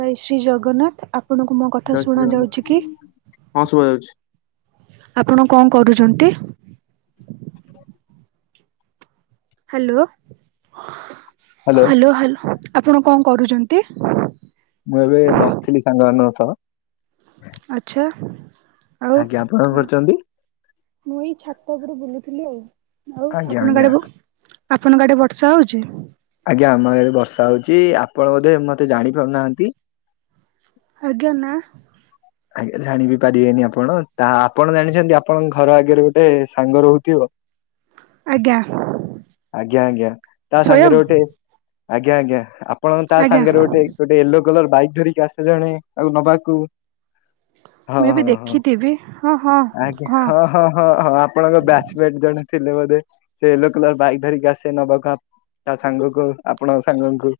ଜୟ ଶ୍ରୀ ଜଗନ୍ନାଥ, ଆପଣଙ୍କୁ ମୋ କଥା ଜୟ ଶ୍ରୀ ଶୁଣା ଜଗନ୍ନାଥ ଯାଉଛି କି? ହଁ ଶୁଭା ଯାଉଛି। ଆପଣ କଣ କରୁଛନ୍ତି? ହାଲୋ ହ୍ୟାଲୋ ହାଲୋ ହାଲୋ ଆପଣ କଣ କରୁଛନ୍ତି? ମୁଁ ଏବେ ବସିଥିଲି ସାଙ୍ଗମାନଙ୍କ ସହ ଆଛା ଆଜ୍ଞା ଆପଣ କଣ କରୁଛନ୍ତି? ମୁଁ ଏଇ ଛାତ ଉପରେ ବୁଲୁଥିଲି ଆଉ, ଆଉ ଆଜ୍ଞା ଆପଣ ଆଜ୍ଞା [unintelligible] ଆପଣଙ୍କ ଆଡେ ବର୍ଷା ହଉଛି? ଆଜ୍ଞା ଆମ ଇଆଡେ ବର୍ଷା ହଉଛି ଆପଣ ବୋଧେ ମତେ ଜାଣି ପାରୁନାହାନ୍ତି? ଆଜ୍ଞା ନା ଆଜ୍ଞା, ଜାଣିି ବି ପାରିବେନି ଆପଣ, ତାହା ଆପଣ ଜାଣିଛନ୍ତି ଆପଣଙ୍କ ଘର ଆଗରେ ଗୋଟେ ସାଙ୍ଗ ରହୁଥିବ? ଆଜ୍ଞା ଆଜ୍ଞା ଆଜ୍ଞା ତା ସ୍ଵୟଂ ସାଙ୍ଗରେ ଗୋଟେ ଆଜ୍ଞା ଆଜ୍ଞା ଆପଣ ତା ଆଜ୍ଞା ସାଙ୍ଗରେ ଗୋଟେ ଗୋଟେ ୟେଲୋ କଲର ବାଇକ୍ ଧରିକି ଆସେ ଜଣେ ଆଉ ନବାକୁ ହଁ ମୁଁ ବି ହଁ ହଁ ଦେଖିଥିବି ହଁ ହଁ ଆ୍ା ହଁ ହଁ ହଁ ହଁ ଆପଣଙ୍କ ବ୍ୟାଚମେଟ ଜଣେ ଥିଲେ ବୋଧେ ସେ ୟେଲୋ କଲର ବାଇକ୍ ଧରିକି ଆସେ ନବାକୁ ତା ସାଙ୍ଗକୁ, ଆପଣଙ୍କ ସାଙ୍ଗଙ୍କୁ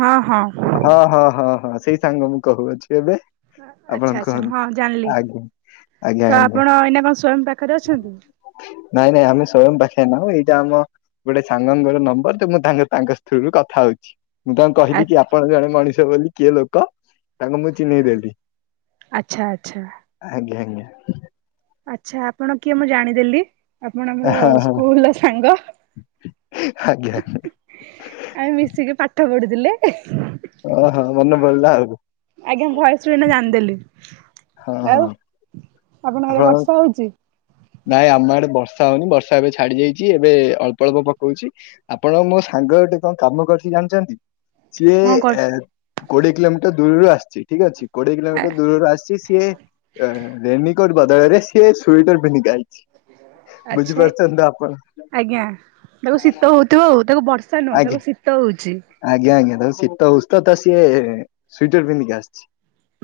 ହଁ ହଁ। ହଁ ଆଚ୍ଛା ହଁ ହଁ ହଁ ସେଇ ସାଙ୍ଗ ମୁଁ କହୁଅଛି। ଏବେ ଆପଣ ଆଚ୍ଛା କୁହନ୍ତୁ? ହଁ ଜାଣିଲି ଆଜ୍ଞା। ଆଜ୍ଞା ତ ଆଜ୍ଞା ଆପଣ ଏଇନା କଣ ସ୍ଵୟଂ ପାଖରେ ଅଛନ୍ତି। ନାଇଁ ନାଇଁମ ସ୍ଵୟଂ ପାଖେ ନାଁ ଏଇଟା ଆମ ଗୋଟେ ସାଙ୍ଗଙ୍କର ନମ୍ବର ତ ମୁଁ ତା ତାଙ୍କ ସ୍ତ୍ରୀରୁ କଥା ହଉଛି। ମୁଁ ତାଙ୍କୁ କହିଲି କି ଆପଣ ଜଣେ ମଣିଷ ବୋଲି କିଏ ଲୋକ? ତାଙ୍କ ମୁଁ ଚିହ୍ନେଇଦେଲି, ଆଚ୍ଛା ଆଜ୍ଞା ଆଜ୍ଞା। ଆଛା, ଆପଣ କିଏ ମୁଁ ଜାଣିଦେଲି, ଆପଣ ଆମର ହଁ ହଁ ସ୍କୁଲ ସାଙ୍ଗ। ଆଜ୍ଞା ଆମେ ମିଶିକି ପାଠ ପଢୁଥିଲେ? ଓହୋ ମନେ ପଡିଲା ଆଉ ଆଜ୍ଞା ଭୟସ ରୁ ଏନା ଜାଣିଦେଲି। ହଁ ହଁ। ଆପଣ ଆଡେ ବର୍ଷା ହଉଛି? ନାଇଁ ଆମ ଆଡେ ବର୍ଷା ହଉନି ବର୍ଷା ଏବେ ଛାଡି ଯାଇଛି ଏବେ ଅଳ୍ପ ଅଳ୍ପ ପକଉଛି ଆପଣ ମୋ ସାଙ୍ଗ ଗୋଠେ କଣ କାମ କରୁଛି ଜାଣିଛନ୍ତି? ସିଏ କଣ କରୁ ଏ କୋଡିଏ କିଲୋମିଟର ଦୂରରୁ ଆସିଛି ଠିକ ଅଛି। କୋଡିଏ କିଲୋମିଟର ଦୂରରୁ ଆସିଛି ସିଏ ରେନିକୋଟ ବଦଳରେ ସିଏ ସୁଟର ପିନ୍ଧି। ଆଚ୍ଛା ବୁଝିପାରୁଛନ୍ତି ତ ଆପ ଆଜ୍ଞା ତାକୁ ଶୀତ ହଉଥିବ ଆଉ ତାକୁ ବର୍ଷା ନୁହଁ ଆଜ୍ଞା ତାକୁ ଶୀତ ହଉଛି। ଆଜ୍ଞା ଆଜ୍ଞା ତ ଶୀତ ହଉଚି ତ ସିଏ ସ୍ଵିଟର ପିନ୍ଧିକି ଆସିଛି।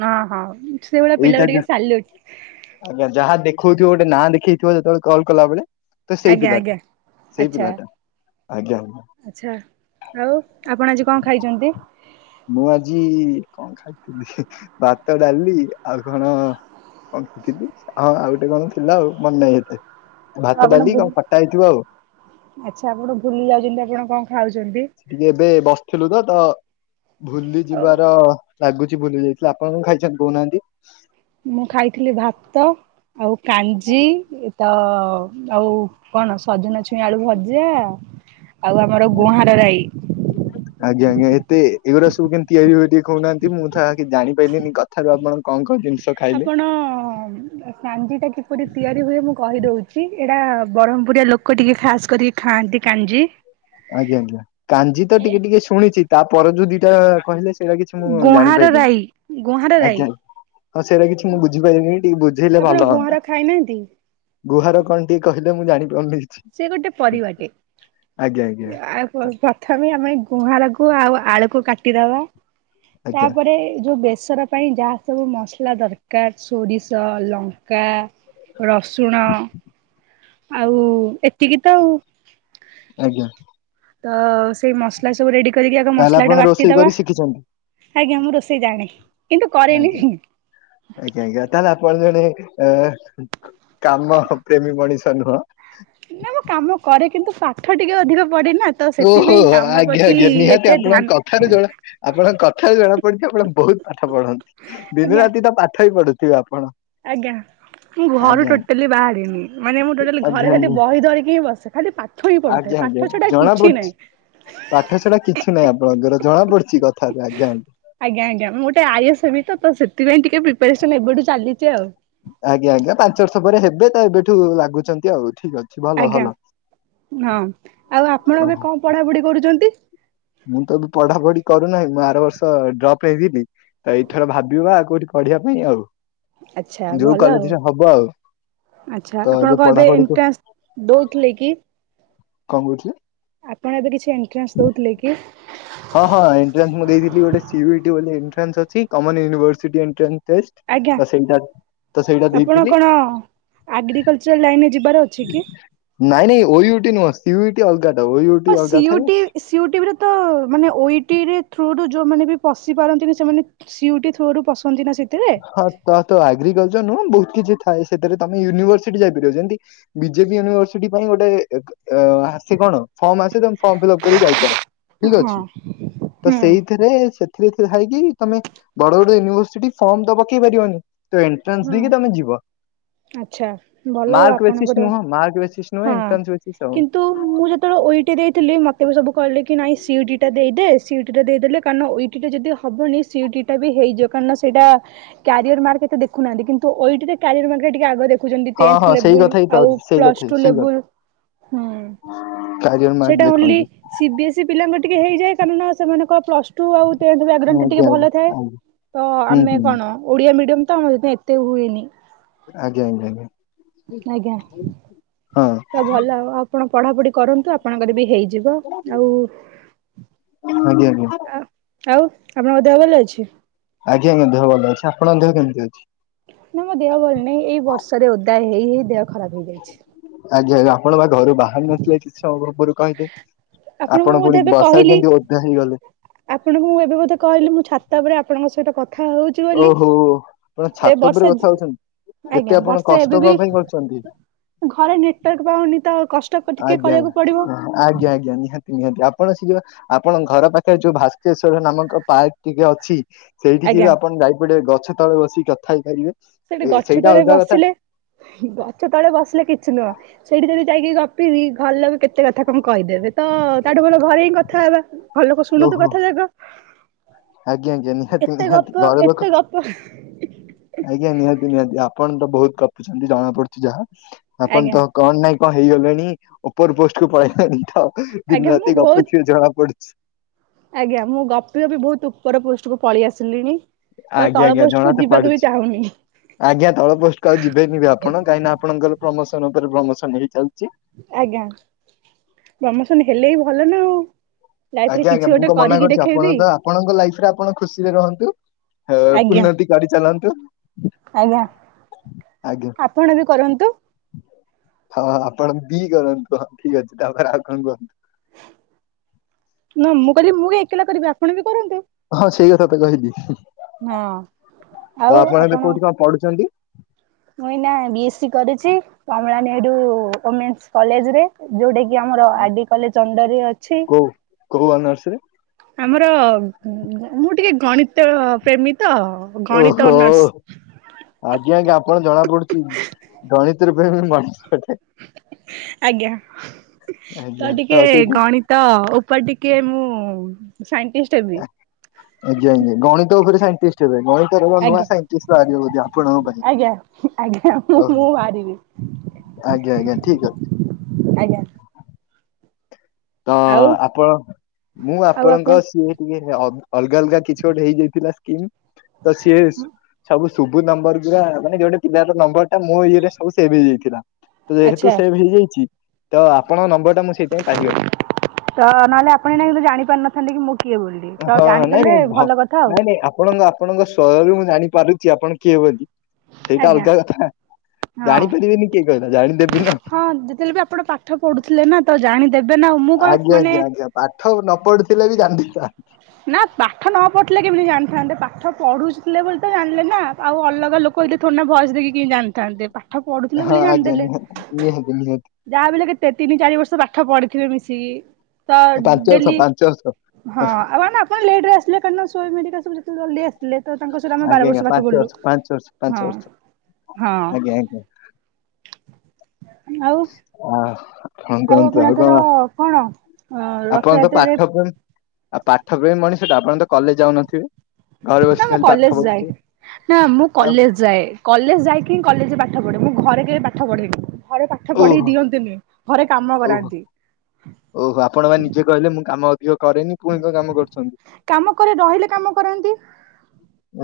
ଅ ହଁ ସେଇଭଳିଆ ଏଇଟା ପିଲାକୁ ଟିକେ ଯା- ସାଲୁ ଆଜ୍ଞା ଯାହା ଦେଖଉଥିବ ଗୋଟେ ନାଁ ଦେଖେଇଥିବ ଯେତେବେଳେ କଲାବେଳେ। ତ ସେଇ ଆଜ୍ଞା ପିଲାଟା ଆଜ୍ଞା। ସେଇ ଆଚ୍ଛା ପିଲାଟା ଆଜ୍ଞା। ଆଚ୍ଛା ଆଉ ଆପଣ ଆଜି କଣ ଖାଇଛନ୍ତି? ମୁଁ ଆଜି କଣ ଖାଇଥିଲି ଭାତ ଡାଲି ଆଉ କଣ କଣଥିଲି ହଁ ଆଉ ଗୋଟେ କଣ ଥିଲା ଆଉ ମନେ ନାହିଁ ଏତେ। ଭାତ ଆପଣ ଡାଲି ଭୁଲ ଆଉ କଟା ହେଇଥିବ ଆଉ। ଆଚ୍ଛା ଆପଣ ଭୁଲି ଯାଉଛନ୍ତି ଆପଣ କଣ ଖାଉଛନ୍ତି? ଟିକେ ଏବେ ବସିଥିଲୁ ତ ଧ ଭୁଲି ଯିବାର ଲାଗୁଛି ଭୁଲି ଯାଇଥିଲେ ଆପଣ କଣ ଖାଇଛନ୍ତି କହୁନାହାନ୍ତି? ମୁଁ ଖାଇଥିଲି ଭାତ ଆଉ କାଞ୍ଜି ଏ ତ ଆଉ କଣ ସଜନା ଛୁଇଁ ଆଳୁ ଭଜା। ଆଉ ଆମର ଆଜ୍ଞା ଗୁଆଁର ରାଇ ଆଜ୍ଞା ଆଜ୍ଞା। ଏଗୁ ସବୁ କିିତିଆରି ହୁଏ ଟିକଏ କହୁନାହାନ୍ତି ମୁଁ ତ ଜାଣି ପାରିଲିନି କଥାରୁ ଆପଣ କଣ କଣ ଜିନିଷ ଖାଇଲେ ଆପଣ ସାଞ୍ଜି ଟା କିପରି ତିଆରି ହୁଏ ମୁଁ କହିଦଉଛି। ଏଇଟା ବ୍ରହ୍ମପୁରିଆ ଲୋକ ଟିକେ ଖାସ କରିକି ଖାଆନ୍ତି କାଞ୍ଜି। ଆଜ୍ଞା ଆଜ୍ଞା କା୍ଜି ତ ଟିକେ ଟିକେ ଶୁଣିଛି ତାପ ଯୋଉ ଦିଟା କହିଲେ ସେଇଟା କିଛି ମୁଁ ଗୁଆଁର ଜାଣିପାରିଲିନି ରାଇ ଗୁଆଁର ରାଇ ଆଜ୍ଞା। ଆଉ ସେଇଟା କିଛି ମୁଁ ବୁଝିପାରିନି ଟିକେ ବୁଝେଇଲେ ଆପଣ ଭଲ ଗୁଆଁର ହୁଅନ୍ତା। ଖାଇନାହାନ୍ତି ଗୁହାର କଣ ଟିକେ କହିଲେ ମୁଁ ଜାଣି ସେ ଗୋଟେ ପରିବାଟେ ଆଜ୍ଞା ଆଜ୍ଞା। ଆଉ ପ୍ରଥମେ ଆମେ ଗୁହାଁଳକୁ ଆଉ ଆଳୁକୁ କାଟିଦବା ଆଜ୍ଞା ତାପରେ ଯୋଉ ବ ମସର ପାଇଁ ଯାହା ସବୁ ମସଲା ଦରକାର ସୋରିଷ ଲଙ୍କା ରସୁଣ ଆଉ ଏତିକି ତ ଆଉ। ଆଜ୍ଞା। ତ ସେଇ ମସଲା ସବୁ ରେଡି କରିକି ଆଗ ତାହେଲେ ମସଲା ଆପଣ ଟା ରୋଷେଇ ବାଟିଦବା। କରି ଶିଖିଛନ୍ତି ଆଜ୍ଞା ମୁଁ ରୋଷେଇ ଜାଣେ କିନ୍ତୁ କରେନି। ଆଜ୍ଞା। ଆଜ୍ଞା ଆଜ୍ଞା ତାହେଲେ ଆପଣ ଜଣେ ଏ କାମ ପ୍ରେମୀ ମଣିଷ ନୁହଁ? ନା ମୁଁ କାମ କରେ କିନ୍ତୁ ପାଠ ଟିକେ ଅଧିକା ଓହୋହୋ ଆଜ୍ଞା ଆଜ୍ଞା ଏତେ ନିହାତି ଧ୍ୟାନ ଆପଣଙ୍କ କଥାରୁ ଜଣା ଆପଣଙ୍କ କଥାରୁ ଜଣା ପଡିଛି ଆପଣଙ୍କ ବହୁତ ପାଠ ପଢନ୍ତି ଦିନ ଆଜ୍ଞା ରାତି ତ ପାଠ ହି ପଢୁଥ ଆପ ଆଜ୍ଞା ମୁଁ ଘରୁ ଟୋଟାଲି ବାହାରିନି ମାନେ ମୁଁ ଟୋଟାଲି ଆଜ୍ଞା ଘରେ ଆଜ୍ଞା ବହି ଧରିକି ହିଁ ବସେ। ଖାଲି ପାଠ ହିଁ ପଢୁଥାଏ ଆଜ୍ଞା ପାଠ ଆଜ୍ଞା ଛଡା ଜଣା କିଛି ପଡୁଛି ନାହିଁ ପାଠଶଢା କିଛି ନାହିଁ ଆପଣଙ୍କର ଜଣା ପଡୁଛି କଥା। ଆଜ୍ଞା ଆଜ୍ଞା ମୁଁ ଗୋଟେ ଆଇସ ତ ସେଥିପାଇଁ ଟିକେ ପ୍ରିପାରେସନ ଏବେଠୁ ଚାଲିଛି ଆଉ। ଆଜ୍ଞା ଆଜ୍ଞା ପାଞ୍ଚ ବର୍ଷ ପରେ ହେବେ ତ ଏବେଠୁ ଲାଗୁଛନ୍ତି ଆଉ। ଠିକ ଅଛି ଭଲ ଆଜ୍ଞା ଭଲ ହଁ ଆଉ ଆପଣ ଓହୋ। ଏବେ କଣ ପଢାପଢି କରୁଛନ୍ତି? ମୁଁ ତ ବି ପଢା ପଢି କରୁନାହିଁ ମୁଁ ଆର ବର୍ଷ ଡ୍ରପ ହେଇଦିନି ତ ଏଇଥର ଭାବିବା ଆଉ କୋଉଠି ପଢିବା ପାଇଁ ଆଉ। ଆଛା ଯୋଉ ଭଲ ଆଉ। କଲେଜରେ ହବ ଆଉ ତ ଆଚ୍ଛା ଆପଣ ଏବେ କହିବେ ପଢାପଢି କ ଏଣ୍ଟ୍ରାନ୍ସ ଦଉଥିଲେ କି? କଣ କହୁଥିଲେ? ଆପଣ ଏବେ କିଛି ଏଣ୍ଟ୍ରାନ୍ସ ଦଉଥିଲେ କି? ହଁ ହଁ ଏଣ୍ଟ୍ରାନ୍ସ ମୁଁ ଦେଇଥିଲି ଗୋଟେ ସିୟୁଟି ବୋଲି ଏଣ୍ଟ୍ରାନ୍ସ ଅଛି। କମନ ୟୁନିଭର୍ସିଟି ଏଣ୍ଟ୍ରାନ୍ସ ଆଜ୍ଞା ତ ସେଇଟା ତ ସେଇଟା ଆପଣ ଦେଇଥିଲି। କଣ ଆଗ୍ରିକଲଚର ଲାଇନରେ ଯିବାର ଅଛି କି? ଓୟୁଟିୁ ନୁହଁ ସିୟୁଟି ଅଲ୍ ହଁ ସି ସିୟୁଟିବରେ ତ ମାନେ ଓଇଟି ରେ ଥ୍ରୁ ରୁ ଯୋଉମାନେ ବି ପଶି ପାରନ୍ତିନି ସେମାନେ ସିୟୁଟି ଥ୍ରୁ ରୁ ପଶନ୍ତି ନା ସେମ ହଁ ତ ତ ଏଗ୍ରିକଲଚର ନୁ ବହୁତ କିଛି ଥାଏ ସେଥିରେ ତମେ ୟୁନିଭର୍ସିଟି ଯାଇପାରିବ ଯେମତି ବିଜେପି ୟୁନିର୍ସିଟି ପାଇଁ ଗୋଟେ ଆସି କଣ ଫମ ଆସେ ତ ଫର୍ମ ଫିଲପ୍ କରି ଯାଇପାର ଠିକ ହଁ। ଅଛି ତ ହୁଁ ସେଇଥିରେ ସେତ୍ ରେରେ ହୋଇକି ତମେ ବଡ ବଡ ୟୁନିଭର୍ସିଟି ଫର୍ମ ତ ପକେଇ ପାରିବନି। ତ ଏଣ୍ଟ୍ରାନ୍ସ ହଁ ଦେଇକି ତମେ ଯିବ। ଆଚ୍ଛା ଭଲ ଆଉ ମାର୍କ ବେସିସ୍ ଆପଣଙ୍କର ନୁହଁ ମାର୍କ ବେସିସ୍ ନୁହଁ ହଁ ଏଣ୍ଟ୍ରାନ୍ସ ବେସିସ୍ ଆଉ। କିନ୍ତୁ ମୁଁ ଯେତେବେଳେ ଓଇଠି ଦେଇଥିଲି ମତେ ପଚାରେ ସବୁ କହିଲେ କି ନାଇ ସିୟୁଟି ଟା ଦେଇଦେ ସିୟୁଟି ଦେଇଦେଲେ କାରଣ ଓଇଟି ଟା ଯଦି ହବନି ସିୟୁ ବି ହେଇ ଯଉ କାରଣ ସେଇଟା କାରିର ମାର୍କ ଏତେଖୁନାହାନ୍ତି କିନ୍ତୁ ଇଠ କାରିୟର ମାର୍କଟରେ ଟିକେ ଆଗ ଛନ୍ତି ହଁ ଟେନ୍ଥ ହଁ ସେଇ ଲେବୁଲ କଥା ହିଁ ତ ଆଉ ଅଛି ସେଇ ପ୍ଲସ୍ କଥା ହିଁ ଟୁ ସେଇ କଥା ଲେବୁଲ ହୁଁ। କ୍ୟାରିୟର ମାର୍କ ସେଇଟା ଓନ୍ଲି ଦେଖନ୍ତି। ସିବି ଏସ୍ଇ ପିଲାଙ୍କ ଟିକେ ହେଇଯାଏ କାରଣ ନା ସେମାନଙ୍କ ପ୍ଲସ ଟୁ ଆଉ ଟେନ୍ଥ ବ୍ୟାକଗ୍ରାଉଣ୍ଡ ଟିକେ ଆଜ୍ଞା ଆଜ୍ଞା ଭଲ ଥାଏ ଆଜ୍ଞା ତ ହୁଁ ଆମେ ହୁଁ କଣ ଓଡିଆ ମିଡିୟମ ତ ମ ତ ଏତେ ହୁଏନି। ଆଜ୍ଞା, ଆଞା, ଆଜ୍ଞା। ଆଜ୍ଞା। ହଁ ତ ଭଲ ଆ ଆପଣ ପଢାପଢି କରନ୍ତୁ ଆପଣଙ୍କର ବି ହେଇଯିବ ଆଉ [inaudible] ଆ [unintelligible] ଆଉ ଆପଣଙ୍କ ଦେହ ଭଲ ଅଛି? ଆଜ୍ଞା ଦେ ଭଲ ଅଛି ଆପଣଙ୍କ ଦେହ କେମିତି ଅଛି? ନା ମୋ ଦେହ ଭଲ ନାହିଁ ଏଇ ବର୍ଷାରେ ଓଦା ହେଇ ହେଇ ଦେହ ଖରାପ ହେଇଯାଇଛି। ଆପଣ ବା ଘରୁ ବାହାରାରୁ ନଥିଲେ କିଛି ସମୟ ପର୍ବରୁ କହିଲେ। ଆପଣଙ୍କୁ ମୁଁ ଆପଣ ବୋଧେ ପୁଣି ଏବେ ବର୍ଷା କହିଲି କେମିତି ଓଦା ହେଇଗଲେ? ଆପଣଙ୍କୁ ମୁଁ ଏବେ ବୋଧେ କହିଲି ମୁଁ ଛାତା ଉପରେ ଆପଣଙ୍କ ସହିତ କଥା ଖା ହଉଛି ବୋଲି ଓହୋ ଆପଣ ଏ ଛାତ ଉପରେ ବର୍ଷା କଥା ହଉଛନ୍ତି। ଏତେ ଆଜ୍ଞା ଆପଣ ବର୍ଷେ କଷ୍ଟ ଏବେ ବି କଣ ପାଇଁ କରୁଛନ୍ତି ଘରେ ନେଟୱାର୍କ ପାଉନି ତ କଷ୍ଟ ଟିକେ ଆଜ୍ଞା, କରିବାକୁ ପଡିବ ଆଜ୍ଞା, ଆଜ୍ଞା! ନିହାତି, ନିହାତି ଆପ୍ ଆପଣ ସି ଯିବା ଆପଣ ଘର ପାଖରେ ଯୋଉ ଭାସ୍କେଶ୍ଵର ନାମକ ପାର୍କ ଟିକେ ଅଛି ସେଇଠିକି ଆଜ୍ଞା। ବି ଆପଣ ଯାଇପଡେ ଗଛ ତଳେ ବସିକି କଥା ହେଇପାରିବେ। ସେଠି ଏ ଗଛ ସେଇଟା ତଳେ ଅଲଗା କଥା ବସିଲେ ଗଛ ତଳେ ବସିଲେ କିଛି ନୁହଁ ସେଇଠି ଯଦି ଯାଇକି ଗପିବି ଘର ଲୋକ କେତେ କଥା କଣ କହିଦେବେ ତ ତାଠୁ ଭଲ ଘରେ ହିଁ କଥା ହେବା। ଘରଲୋକ ଶୁଣନ୍ତୁ ଓହୋ କଥା ଯାକ। ଆଜ୍ଞା ଆଜ୍ଞା ନିହାତି ଏତେ ନିହାତି ଗପ ଘର ଲୋକ ଏତେ ଗପ ଆଜ୍ଞା ନିହାତି ନିହାନ୍ତି ଆପଣ ତ ବହୁତ କପୁଛନ୍ତି ଜଣା ପଡୁଛି ଯାହା ଆପଣ ଆଜ୍ଞା। ତ କଣ ନାଇଁ କଣ ହେଇଗଲାଣି ଉପର ପୋଷ୍ଟ କ ପଳେଇଲାନି ତ ଆଜ୍ଞା ଦିନ ମୁଁ ରାତି ବହୁତ ଗପୁଥିବେ ଜଣା ପଡୁଛି। ଆଜ୍ଞା ମୁଁ ଗପି ଗପି ବହୁତ ଉପର ପୋଷ୍ଟ କୁ ପଳେଇ ଆସିଲିଣି। ତ ଆଜ୍ଞା ତଳ ଆଜ୍ଞା ପୋଷ୍ଟ ଜଣା କୁ ତ ଯିବାକୁ ବି ପାଡୁଛି ଚାହୁଁନି। ଆଜ୍ଞା ଧଳ ପୋଷ୍ଟ କୁ ଆଉ ଯିବେନି ବି ଆପଣ କାହିଁକି ନା ଆପଣଙ୍କର ପ୍ରମୋସନ ଉପରେ ପ୍ରମୋସନ ହେଇ ଚାଲିଛି। ଆଜ୍ଞା ପ୍ରମୋସନ ହେଲେ ବି ଭଲ ନା ଆଉ। ଲାଇଫରେ ଆଜ୍ଞା କିଛି ଆଜ୍ଞା ମୁଁ ଗୋଟେ କଣ ମନା କରିକି କରୁଛି ଆପଣ ଦେଖେଇବି ତ ଆପଣଙ୍କ ଲାଇଫ ରେ ଆପଣ ଖୁସିରେ ରୁହନ୍ତୁ ଆଜ୍ଞା ଏ-ଉନ୍ନତି କରି ଚାଲନ୍ତୁ। ଆଜ୍ଞା। ଆପଣ ବି କରନ୍ତୁ। ହଁ ଆପଣ ବି କରନ୍ତୁ ହଁ ଠିକ ଅଛି ତାପରେ ଆଉ କଣ କୁହନ୍ତୁ? ନ ମୁଁ କଇଲି ମୁଁ କାଇଁ ଏକଲା କରିବି ଆପଣ ବି କରନ୍ତୁ ହଁ ସେଇ କଥା ତ କହିଲି, ହଁ ଆଉ ଆପଣ ଏବେ କୋଉଠି କଣ ପଢୁଛନ୍ତି? ମୁଇଁ ନା ବି ଏସ୍ ସି କରିଛି କମଳାନେଡୁ ଓମେନ୍ସ କଲେଜରେ ଯୋଉଟା କି ଆମର ଆଡି କଲେ ଅଣ୍ଡରେ ଅଛି। କୋଉ କୋଉ ଅନର୍ସ ରେ? ଆମର ମୁଁ ଟିକେ ଗଣିତ ପ୍ରେମୀ। ତ ଗଣିତ ଓହୋ ଅନର୍ସ ଆଜ୍ଞା ଆଜ୍ଞା ଆପଣ ଜଣା ପଡୁଛି ଗଣିତରେ। [unintelligible] [inaudible] ଆଜ୍ଞା ତ ଆଜ୍ଞା ଟିକେ ସେଇଠି ଗଣିତ ଉପରେ ଟିକେ ମୁଁ ଉଁ ସାଇ ଆଜ୍ଞା ଆଜ୍ଞା ଗଣିତ ଉପରେ ସାଇନଟିଷ୍ଟ ହେବେ? ମଣଟର ଏ ନୂଆ ଆଜ୍ଞା ସାଇନଟିଷ୍ଟ ବାହାରିବେ ବୋଧେ ଆପଣଙ୍କ ପାଇଁ। ଆଜ୍ଞା ଆଜ୍ଞା ମୁଁ ମୁଁ ବାହାରିବି ଓହୋ ଆଜ୍ଞା ଆଜ୍ଞା ଠିକ ଅଛି। ଆଜ୍ଞା। ତ ଆଉ ଆପଣ ମୁଁ ଆଉ ଆପଣଙ୍କ ଆପଣ ସିଏ ଟିକେ ଅ ଅଲଗା ଅଲଗା କିଛି ଗୋଟେ ହେଇଯାଇଥିଲା ସ୍କିମ ତ ସିଏ ସବୁ ଶୁବୁ ନମ୍ବର ଗୁରା ମାନେ ଯୋଉଟା ପିଲାର ନମ୍ବର ଟା ମୋ ଇଏରେ ସବୁ ସେଭ ହେଇଯାଇଥିଲା। ତ ଯେହେତୁ ଆଚ୍ଛା ସେଭ ହେଇଯାଇଛି ତ ଆପଣଙ୍କ ନମ୍ବର ଟା ମୁଁ ସେଇଥିପାଇଁ ପାହିଗ ତ ନହେଲେ ଆପଣ ଏଇନା କିନ୍ତୁ ଜାଣି ପାରିନଥାନ୍ତେ କି ମୁ ହଁ ନାଇଁ ନାଇଁ ଭ ଆଉ ନାଇଁ ନାଇଁ ଆପଣଙ୍କ ଆପଣଙ୍କ ସ୍ୱରରୁ ମୁଁ ଜାଣିପାରୁଛି ଆପଣ କିଏ ବୋଲି? ସେଇଟା ଆଜ୍ଞା ଅଲଗା କଥା ହଁ ଜାଣିପାରିବିନି କିଏ କହିଲା ଜାଣିଦେବେ। ହଁ ଯେତେବେଳେ ବି ଆପଣ ପାଠ ପଢୁଥିଲେ ନା ତ ଜାଣି ଆଜ୍ଞା ଆଜ୍ଞା ଆଜ୍ଞା ପାଠ ନ ପଢୁଥିଲେ ବି ଜାଣି ଦେଇଥାନ୍ତି। ନା ପାଠ ନ ପଢିଲେ କେମିତି ଜାଣିଥାନ୍ତେ ପାଠ ପାଠ ପଢ଼ୁଥିଲେ ବୋଲି ତ ଜାଣିଲେ ନା ଆଉ ଅଲଗା ଲୋକ ହେଇଥିଲେ ଥୋଡ଼ିନା ଭଏସ ଦେଖିକି କେମିତି ଜାଣିଥାନ୍ତେ? ପାଠ ପଢୁଥିଲେ ହଁ ବୋଲି ଆଜ୍ଞା ଜାଣିଦେଲେ। ନିହାତି ନିହାତି ନିହାତି। ମାନେ କେତେ ତିନି ଚାରି ବର୍ଷ ପାଠ ପଢିଥିବେ ମିଶିକି। ତ ପାଞ୍ଚ ବର୍ଷ ଡେଲି ପାଞ୍ଚ ବର୍ଷ ହଁ ଆଉ ଅନା ଆପଣ ଲେଟରେ ଆସିଲେ କାଇନା। [unintelligible] ଜଲଦି ଆସିଲେ ତ ତାଙ୍କ ସହିତ ଆମେ ଆଜ୍ଞା ବାର ଆଜ୍ଞା ବର୍ଷ ପାଠ ପାଞ୍ଚ ପଢିଲୁ ପାଞ୍ଚ ବର୍ଷ ପାଞ୍ଚ ହଁ। ବର୍ଷ। ହଁ ଆଜ୍ଞା ଆଜ୍ଞା। ଆଉ ହଁ। ହଁ କୁହନ୍ତୁ ଆପଣ ଆଉ ଏଥର କଣ? କଣ ଅ ଆପଣଙ୍କ ରଥଯାତ୍ରାରେ ପାଠ ପ ଆଉ ପାଠପ୍ରେମି ମଣିଷଟା ଆପଣ ତ କଲେଜ ଯାଉନଥିବେ? ଘରେ ନା ବସିକି ମୁଁ ଖାଲି ପାଠ କଲେଜ ଯାଏ, ପଢୁଥିବେ ନା ମୁଁ ଆଉ କଲେଜ ଯାଏ, କଲେଜ ଯାଇ କି କଲେଜରେ ପାଠ ପଢେ ମୁଁ ଘରେ କେବେ ପାଠ ପଢ଼େନି। ଘରେ ପାଠ ପଢେଇ ଓହୋ ଦିଅନ୍ତିନି ଘରେ କାମ ଓହୋ କରାନ୍ତି। ଓହୋ ଆପଣ ବା ନିଜେ କହିଲେ ମୁଁ କାମ ଅଧିକ କରେନି ପୁଣି କଣ କାମ କରୁଛନ୍ତି। କାମ କରେ ରହିଲେ କାମ କରାନ୍ତି।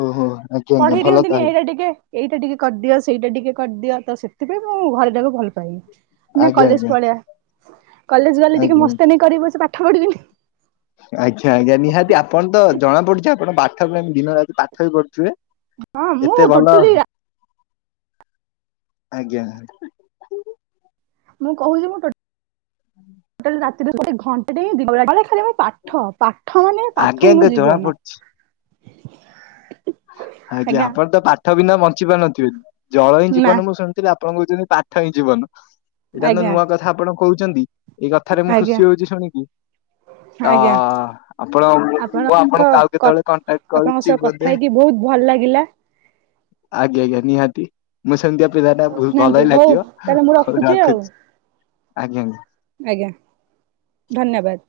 ଓହୋ ଆଜ୍ଞା ଆଜ୍ଞା ପଢେଇ ଭଲ ଦିଅନ୍ତିନି ତାହେଲେ ଏଇଟା ଟିକେ ଏଇଟା ଟିକେ କରିଦିଅ ସେଇଟା ଟିକେ କରିଦିଅ। ତ ସେଥିପାଇଁ ମୁଁ ଘରେଟାକୁ ଭଲ ପାଇନି ନା ଆଜ୍ଞା କଲେଜ ଆଜ୍ଞା। ପଳେଇଆ। କଲେଜ ଗଲେ ଟିକେ ଆଜ୍ଞା ମସ୍ତାନୀ କରିବ ସେ ପାଠ ପଢ଼ିବିନି। ଆଜ୍ଞା ଆଜ୍ଞା ନିହାତି ଆପଣ ତ ଜଣା ପଡୁଛି ଆପଣ ପାଠ ଦିନ ରାତି ପାଠ ବି ପଢୁଥିବେ? ହଁ ମୁଁ ଏତେ ଭଲ ଟୋଟାଲି ଆ ଆଜ୍ଞା। ମୁଁ କହୁନି ମୁଁ ଟୋ ଟାଲି ରାତୀ ରେ ଘଟେଣ୍ଟେ ହିଁ ଦିନ ବେଳା ଟା ଖାଲି ମୁ ପାଠ ପାଠ ମାନେ ଆଜ୍ଞା ପାଠ ହିଁ ମୋ ଆଜ୍ଞା ଜଣା ଜୀବନ। ପଡୁଛି ଆଜ୍ଞା ଆପଣ ତ ପାଠ ବିନା ବଞ୍ଚି ପାରୁନଥିବେ। ଜଳ ହିଁ ନା ଜୀବନ ମୁଁ ଶୁଣିଥିଲି ଆପ ଆପଣ କହୁଛନ୍ତି ପାଠ ହିଁ ଜୀବନ। ଏଇଟା ତ ଆଜ୍ଞା ନୂଆ କଥା ଆପଣ କହୁଛନ୍ତି। ଏଇ କଥାରେ ମୁଁ ଆଜ୍ଞା ଖୁସି ହଉଛି ଶୁଣିକି ତ ଆଜ୍ଞା ଆପଣ ଆପଣ ମୁଁ ତ ଆପଣଙ୍କୁ ଆଉ କ କେତେବେଳେ କଣ୍ଟାକ୍ଟ ଆପଣଙ୍କ କରୁଛି ସହ କଥା ବୋଧେ ହେଇକି ବହୁତ ଭଲ ଲାଗିଲା ଆଜ୍ଞା ଆଜ୍ଞା ନିହାତି ମୁଁ ସେମତି ଆପ ସୁବିଧା ଟା ବହୁତ ଭଲ ନାହାନ୍ତି ହିଁ ହଉ ଲାଗିବ। ତାହେଲେ ମୁଁ ହୋଉ ଆଉ ରଖୁଛି ଆଜ୍ଞା ଆଜ୍ଞା। ଆଜ୍ଞା ଧନ୍ୟବାଦ।